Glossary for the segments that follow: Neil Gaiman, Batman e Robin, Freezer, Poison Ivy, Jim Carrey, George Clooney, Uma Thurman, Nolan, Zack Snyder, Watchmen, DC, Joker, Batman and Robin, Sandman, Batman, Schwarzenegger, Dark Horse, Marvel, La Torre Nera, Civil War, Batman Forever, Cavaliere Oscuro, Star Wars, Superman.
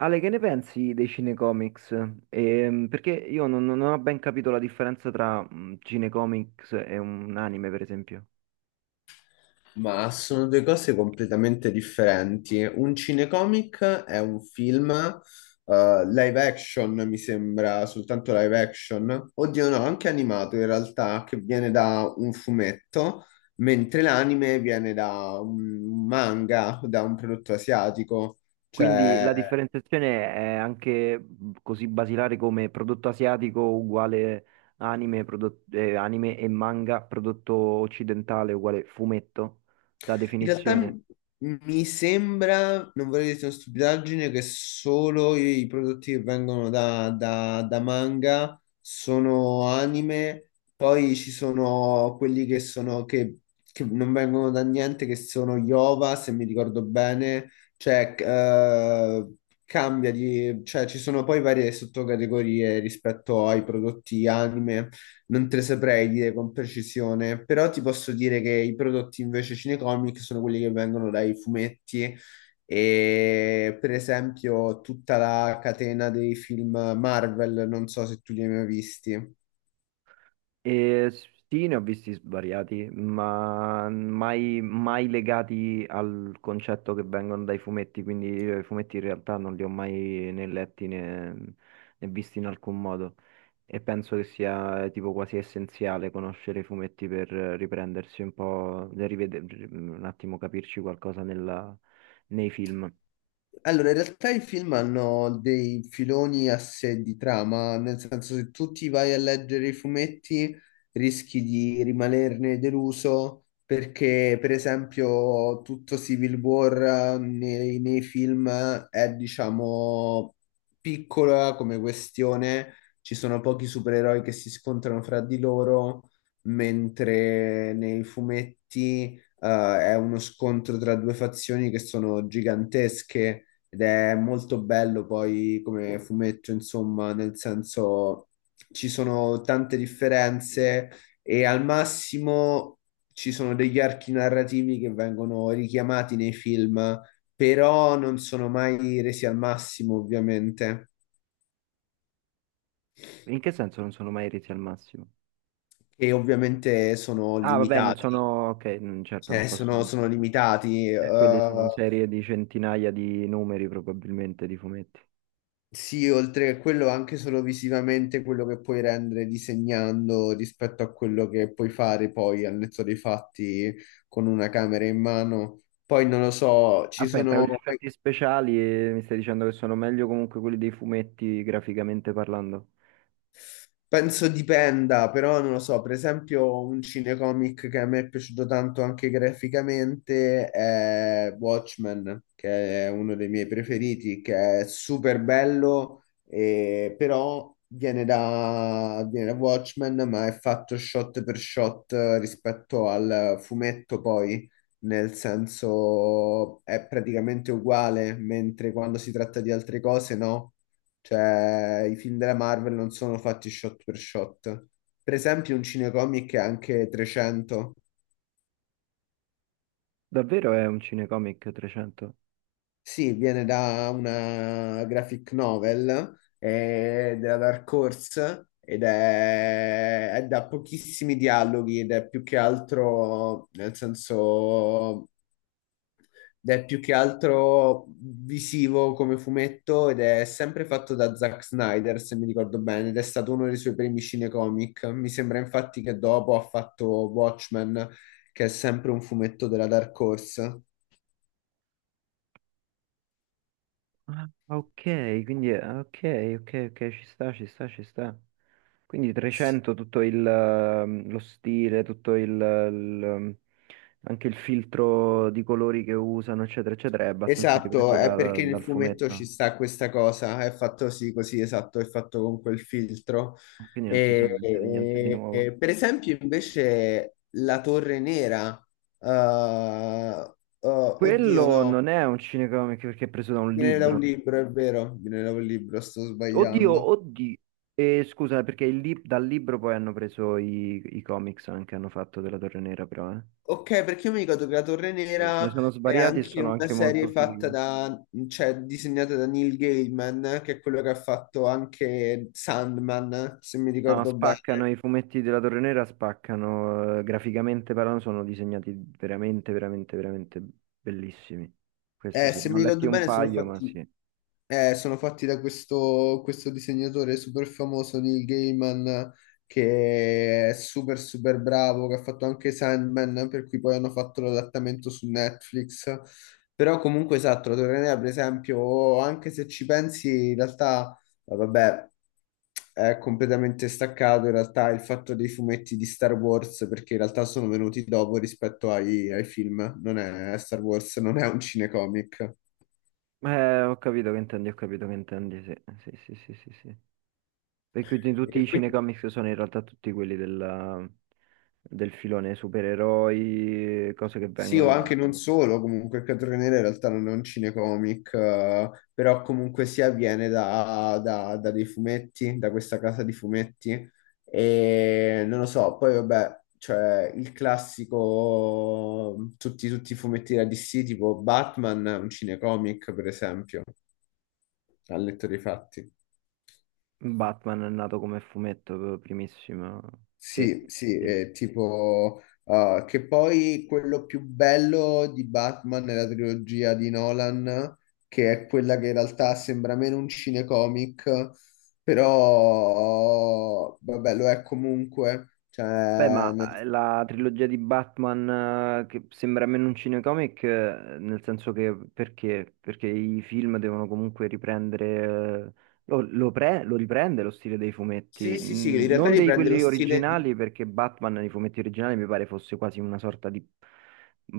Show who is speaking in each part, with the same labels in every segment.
Speaker 1: Ale, che ne pensi dei cinecomics? Perché io non ho ben capito la differenza tra cinecomics e un anime, per esempio.
Speaker 2: Ma sono due cose completamente differenti. Un cinecomic è un film live action, mi sembra, soltanto live action. Oddio, no, anche animato in realtà, che viene da un fumetto, mentre l'anime viene da un manga, da un prodotto asiatico.
Speaker 1: Quindi
Speaker 2: Cioè,
Speaker 1: la differenziazione è anche così basilare come prodotto asiatico uguale anime, anime e manga, prodotto occidentale uguale fumetto, la
Speaker 2: in realtà
Speaker 1: definizione.
Speaker 2: mi sembra, non vorrei dire una stupidaggine, che solo i prodotti che vengono da manga sono anime, poi ci sono quelli che sono che non vengono da niente, che sono Yova, se mi ricordo bene, cioè cambia di, cioè ci sono poi varie sottocategorie rispetto ai prodotti anime, non te le saprei dire con precisione, però ti posso dire che i prodotti invece cinecomic sono quelli che vengono dai fumetti e per esempio tutta la catena dei film Marvel, non so se tu li hai mai visti.
Speaker 1: E sì, ne ho visti svariati, ma mai legati al concetto che vengono dai fumetti, quindi io i fumetti in realtà non li ho mai né letti né visti in alcun modo. E penso che sia tipo quasi essenziale conoscere i fumetti per riprendersi un po', nel un attimo capirci qualcosa nei film.
Speaker 2: Allora, in realtà i film hanno dei filoni a sé di trama, nel senso se tu ti vai a leggere i fumetti rischi di rimanerne deluso perché, per esempio, tutto Civil War nei film è, diciamo, piccola come questione, ci sono pochi supereroi che si scontrano fra di loro, mentre nei fumetti, è uno scontro tra due fazioni che sono gigantesche ed è molto bello poi come fumetto, insomma, nel senso ci sono tante differenze e al massimo ci sono degli archi narrativi che vengono richiamati nei film, però non sono mai resi al massimo, ovviamente,
Speaker 1: In che senso non sono mai resi al massimo?
Speaker 2: e ovviamente sono
Speaker 1: Ah, vabbè, non
Speaker 2: limitati,
Speaker 1: sono... Ok, mm, certo, non
Speaker 2: cioè
Speaker 1: posso.
Speaker 2: sono, limitati.
Speaker 1: Quelli sono serie di centinaia di numeri probabilmente di fumetti.
Speaker 2: Sì, oltre a quello anche solo visivamente quello che puoi rendere disegnando rispetto a quello che puoi fare poi al netto dei fatti con una camera in mano. Poi non lo so, ci
Speaker 1: Aspetta, con gli
Speaker 2: sono.
Speaker 1: effetti speciali mi stai dicendo che sono meglio comunque quelli dei fumetti graficamente parlando?
Speaker 2: Penso dipenda, però non lo so, per esempio un cinecomic che a me è piaciuto tanto anche graficamente è Watchmen, che è uno dei miei preferiti, che è super bello, però viene da, Watchmen, ma è fatto shot per shot rispetto al fumetto poi, nel senso è praticamente uguale, mentre quando si tratta di altre cose no. Cioè, i film della Marvel non sono fatti shot. Per esempio, un cinecomic è anche 300.
Speaker 1: Davvero è un cinecomic 300?
Speaker 2: Sì, viene da una graphic novel della Dark Horse ed è da pochissimi dialoghi ed è più che altro, nel senso, ed è più che altro visivo come fumetto ed è sempre fatto da Zack Snyder, se mi ricordo bene, ed è stato uno dei suoi primi cinecomic. Mi sembra infatti che dopo ha fatto Watchmen, che è sempre un fumetto della Dark Horse.
Speaker 1: Ah, ok, ok, ok, ok, ci sta, ci sta, ci sta. Quindi 300, tutto lo stile, tutto ehm, anche il filtro di colori che usano, eccetera, eccetera, è abbastanza
Speaker 2: Esatto,
Speaker 1: ripreso
Speaker 2: è perché nel
Speaker 1: dal
Speaker 2: fumetto ci
Speaker 1: fumetto.
Speaker 2: sta questa cosa, è fatto sì, così, esatto, è fatto con quel filtro.
Speaker 1: Quindi non si sono
Speaker 2: E,
Speaker 1: inventati niente di
Speaker 2: e-
Speaker 1: nuovo.
Speaker 2: e, per esempio, invece, la Torre Nera, eh, oddio,
Speaker 1: Quello
Speaker 2: no.
Speaker 1: non è un cinecomic perché è preso da un
Speaker 2: Viene da un
Speaker 1: libro.
Speaker 2: libro, è vero, viene da un libro, sto sbagliando.
Speaker 1: Oddio, oddio. E scusa, perché dal libro poi hanno preso i comics anche, hanno fatto della Torre Nera però, eh.
Speaker 2: Ok, perché io mi ricordo che La Torre
Speaker 1: Sì, ce ne dici?
Speaker 2: Nera
Speaker 1: Sono
Speaker 2: è
Speaker 1: svariati e
Speaker 2: anche
Speaker 1: sono
Speaker 2: una
Speaker 1: anche molto
Speaker 2: serie fatta
Speaker 1: fighi.
Speaker 2: da, cioè disegnata da Neil Gaiman, che è quello che ha fatto anche Sandman, se mi
Speaker 1: No,
Speaker 2: ricordo bene.
Speaker 1: spaccano i fumetti della Torre Nera, spaccano, graficamente parlando, sono disegnati veramente, veramente, veramente bellissimi. Questo sì,
Speaker 2: Se
Speaker 1: ne ho
Speaker 2: mi
Speaker 1: letti
Speaker 2: ricordo
Speaker 1: un
Speaker 2: bene sono
Speaker 1: paio, ma
Speaker 2: fatti.
Speaker 1: sì.
Speaker 2: Sono fatti da questo, disegnatore super famoso, Neil Gaiman, che è super super bravo, che ha fatto anche Sandman, per cui poi hanno fatto l'adattamento su Netflix. Però comunque esatto, la Torre Nera, per esempio, anche se ci pensi, in realtà, vabbè, è completamente staccato in realtà il fatto dei fumetti di Star Wars, perché in realtà sono venuti dopo rispetto ai film. Non è Star Wars, non è un cinecomic.
Speaker 1: Ho capito che intendi, ho capito che intendi, sì, sì, sì, sì, sì, sì. E quindi tutti
Speaker 2: E
Speaker 1: i
Speaker 2: quindi
Speaker 1: cinecomics sono in realtà tutti quelli del filone supereroi, cose che
Speaker 2: sì, o
Speaker 1: vengono
Speaker 2: anche
Speaker 1: da...
Speaker 2: non solo, comunque il cartone nero in realtà non è un cinecomic, però comunque sia viene da dei fumetti, da questa casa di fumetti, e non lo so, poi vabbè, cioè il classico, tutti i fumetti da DC, tipo Batman, è un cinecomic per esempio, ha letto dei fatti.
Speaker 1: Batman è nato come fumetto primissimo. Sì,
Speaker 2: Sì, sì,
Speaker 1: sì.
Speaker 2: è tipo che poi quello più bello di Batman nella trilogia di Nolan, che è quella che in realtà sembra meno un cinecomic, però vabbè, lo è comunque.
Speaker 1: Beh, ma
Speaker 2: Cioè, nel-
Speaker 1: la trilogia di Batman, che sembra meno un cinecomic, nel senso che perché? Perché i film devono comunque riprendere, lo riprende lo stile dei
Speaker 2: Sì,
Speaker 1: fumetti.
Speaker 2: sì, sì, in
Speaker 1: Mm,
Speaker 2: realtà
Speaker 1: non dei
Speaker 2: riprende lo
Speaker 1: quelli
Speaker 2: stile di.
Speaker 1: originali, perché Batman nei fumetti originali mi pare fosse quasi una sorta di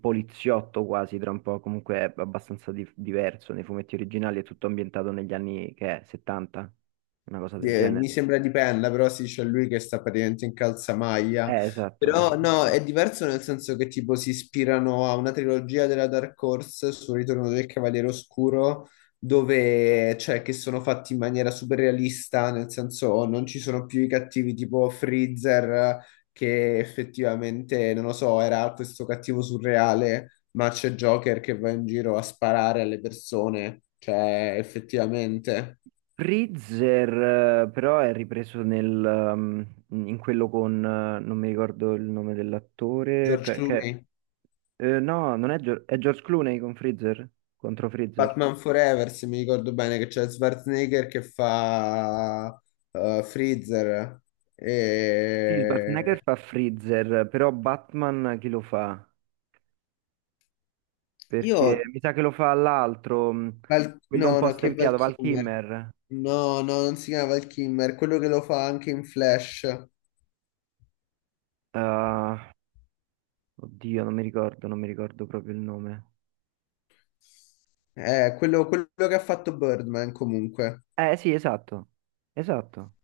Speaker 1: poliziotto quasi, tra un po', comunque è abbastanza diverso, nei fumetti originali è tutto ambientato negli anni che è, 70, una cosa del
Speaker 2: Mi
Speaker 1: genere.
Speaker 2: sembra dipenda, però sì, c'è lui che sta praticamente in calzamaglia.
Speaker 1: Esatto.
Speaker 2: Però no, è diverso nel senso che tipo si ispirano a una trilogia della Dark Horse sul ritorno del Cavaliere Oscuro, dove cioè che sono fatti in maniera super realista, nel senso non ci sono più i cattivi tipo Freezer, che effettivamente, non lo so, era questo cattivo surreale, ma c'è Joker che va in giro a sparare alle persone, cioè effettivamente.
Speaker 1: Freezer, però è ripreso um, in quello con, non mi ricordo il nome dell'attore,
Speaker 2: George Clooney.
Speaker 1: no, non è, Gio- è George Clooney con Freezer, contro Freezer.
Speaker 2: Batman Forever, se mi ricordo bene, che c'è Schwarzenegger che fa Freezer.
Speaker 1: Sì,
Speaker 2: E...
Speaker 1: Schwarzenegger fa Freezer, però Batman chi lo fa?
Speaker 2: Io...
Speaker 1: Perché mi sa che lo fa l'altro, quello un
Speaker 2: No,
Speaker 1: po'
Speaker 2: no, che Val
Speaker 1: stempiato, Val
Speaker 2: Kilmer.
Speaker 1: Kilmer.
Speaker 2: No, no, non si chiama Val Kilmer, quello che lo fa anche in Flash.
Speaker 1: Ah, oddio, non mi ricordo, non mi ricordo proprio il nome.
Speaker 2: Quello, quello che ha fatto Birdman comunque.
Speaker 1: Eh sì, esatto, esatto.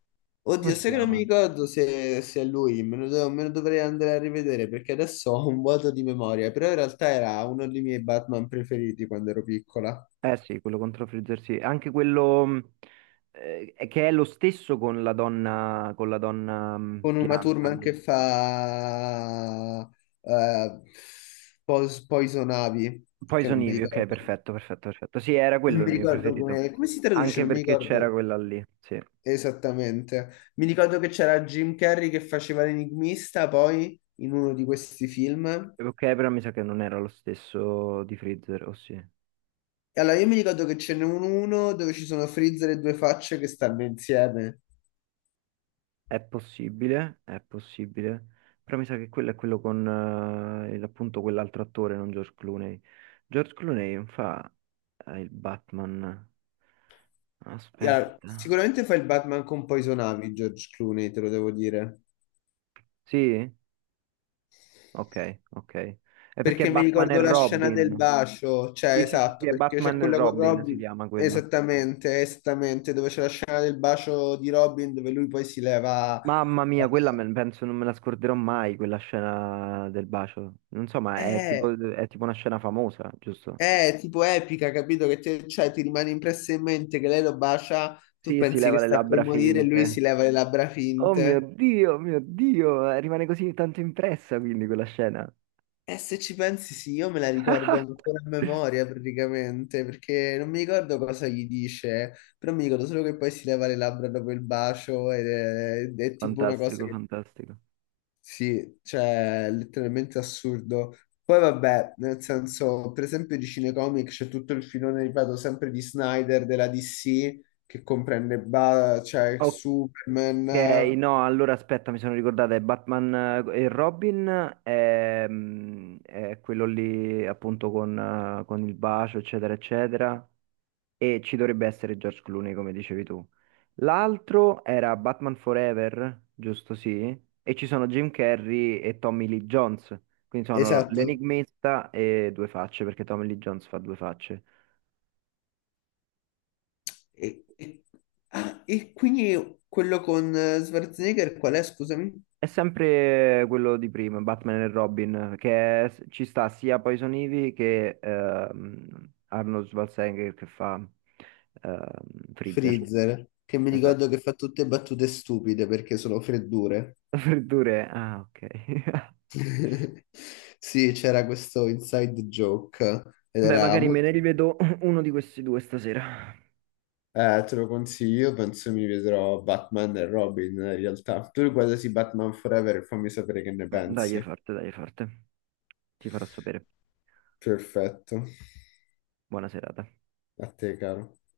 Speaker 1: Come
Speaker 2: Oddio,
Speaker 1: si
Speaker 2: sai che non mi
Speaker 1: chiama?
Speaker 2: ricordo se è lui, me lo, me lo dovrei andare a rivedere perché adesso ho un vuoto di memoria, però in realtà era uno dei miei Batman preferiti quando ero piccola.
Speaker 1: Eh sì, quello contro Freezer sì. Anche quello che è lo stesso con la donna
Speaker 2: Con Uma
Speaker 1: pianta
Speaker 2: Thurman che
Speaker 1: lì.
Speaker 2: fa eh, Poison Ivy, che
Speaker 1: Poison
Speaker 2: non mi
Speaker 1: Ivy, ok,
Speaker 2: ricordo,
Speaker 1: perfetto, perfetto, perfetto. Sì, era
Speaker 2: non
Speaker 1: quello il
Speaker 2: mi
Speaker 1: mio
Speaker 2: ricordo
Speaker 1: preferito.
Speaker 2: come, come si traduce,
Speaker 1: Anche
Speaker 2: non mi
Speaker 1: perché c'era
Speaker 2: ricordo
Speaker 1: quella lì, sì.
Speaker 2: esattamente. Mi ricordo che c'era Jim Carrey che faceva l'enigmista poi in uno di questi film.
Speaker 1: Ok, però mi sa che non era lo stesso di Freezer, o sì.
Speaker 2: E allora, io mi ricordo che ce n'è un uno dove ci sono Freezer e due facce che stanno insieme.
Speaker 1: È possibile, però mi sa che quello è quello con appunto quell'altro attore, non George Clooney. George Clooney non fa il Batman.
Speaker 2: E allora,
Speaker 1: Aspetta.
Speaker 2: sicuramente fa il Batman con Poison Ivy, George Clooney, te lo devo dire.
Speaker 1: Sì? Ok, ok. È perché è
Speaker 2: Perché mi
Speaker 1: Batman e
Speaker 2: ricordo la scena del
Speaker 1: Robin.
Speaker 2: bacio, cioè
Speaker 1: Sì, sì, sì, sì,
Speaker 2: esatto,
Speaker 1: è
Speaker 2: perché c'è
Speaker 1: Batman e
Speaker 2: quella con
Speaker 1: Robin si
Speaker 2: Robin,
Speaker 1: chiama quello.
Speaker 2: esattamente, esattamente, dove c'è la scena del bacio di Robin dove lui poi si leva...
Speaker 1: Mamma mia, penso non me la scorderò mai, quella scena del bacio. Non so, ma
Speaker 2: È,
Speaker 1: è tipo una scena famosa, giusto?
Speaker 2: è tipo epica, capito? Che te- cioè, ti rimane impressa in mente che lei lo bacia, tu
Speaker 1: Sì, si
Speaker 2: pensi
Speaker 1: leva
Speaker 2: che
Speaker 1: le
Speaker 2: sta per
Speaker 1: labbra
Speaker 2: morire e lui
Speaker 1: finte.
Speaker 2: si leva le labbra
Speaker 1: Oh
Speaker 2: finte.
Speaker 1: Mio Dio, rimane così tanto impressa quindi quella scena.
Speaker 2: E se ci pensi, sì, io me la ricordo ancora a memoria praticamente, perché non mi ricordo cosa gli dice, però mi ricordo solo che poi si leva le labbra dopo il bacio ed è tipo una cosa
Speaker 1: Fantastico,
Speaker 2: che,
Speaker 1: fantastico.
Speaker 2: sì, cioè, è letteralmente assurdo. Poi vabbè, nel senso, per esempio di cinecomic c'è tutto il filone, ripeto, sempre di Snyder, della DC, che comprende cioè,
Speaker 1: Ok,
Speaker 2: Superman,
Speaker 1: no, allora aspetta, mi sono ricordata, è Batman e Robin, è, quello lì appunto con il bacio, eccetera, eccetera. E ci dovrebbe essere George Clooney, come dicevi tu. L'altro era Batman Forever, giusto sì, e ci sono Jim Carrey e Tommy Lee Jones. Quindi sono
Speaker 2: esatto.
Speaker 1: l'enigmista e due facce, perché Tommy Lee Jones fa due facce.
Speaker 2: E, e- ah, e quindi quello con Schwarzenegger qual è, scusami?
Speaker 1: È sempre quello di prima, Batman e Robin, ci sta sia Poison Ivy che Arnold Schwarzenegger che fa ehm, Freezer.
Speaker 2: Freezer, che mi ricordo
Speaker 1: Esatto.
Speaker 2: che fa tutte battute stupide perché sono freddure.
Speaker 1: Freddure, ah ok.
Speaker 2: Sì, c'era questo inside joke ed
Speaker 1: Beh,
Speaker 2: era
Speaker 1: magari me
Speaker 2: molto...
Speaker 1: ne rivedo uno di questi due stasera.
Speaker 2: Te lo consiglio, io penso mi vedrò Batman e Robin in realtà. Tu riguardati Batman Forever e fammi sapere che ne
Speaker 1: Dai, è
Speaker 2: pensi.
Speaker 1: forte, dai, è forte. Ti farò sapere.
Speaker 2: Perfetto.
Speaker 1: Buona serata.
Speaker 2: A te, caro.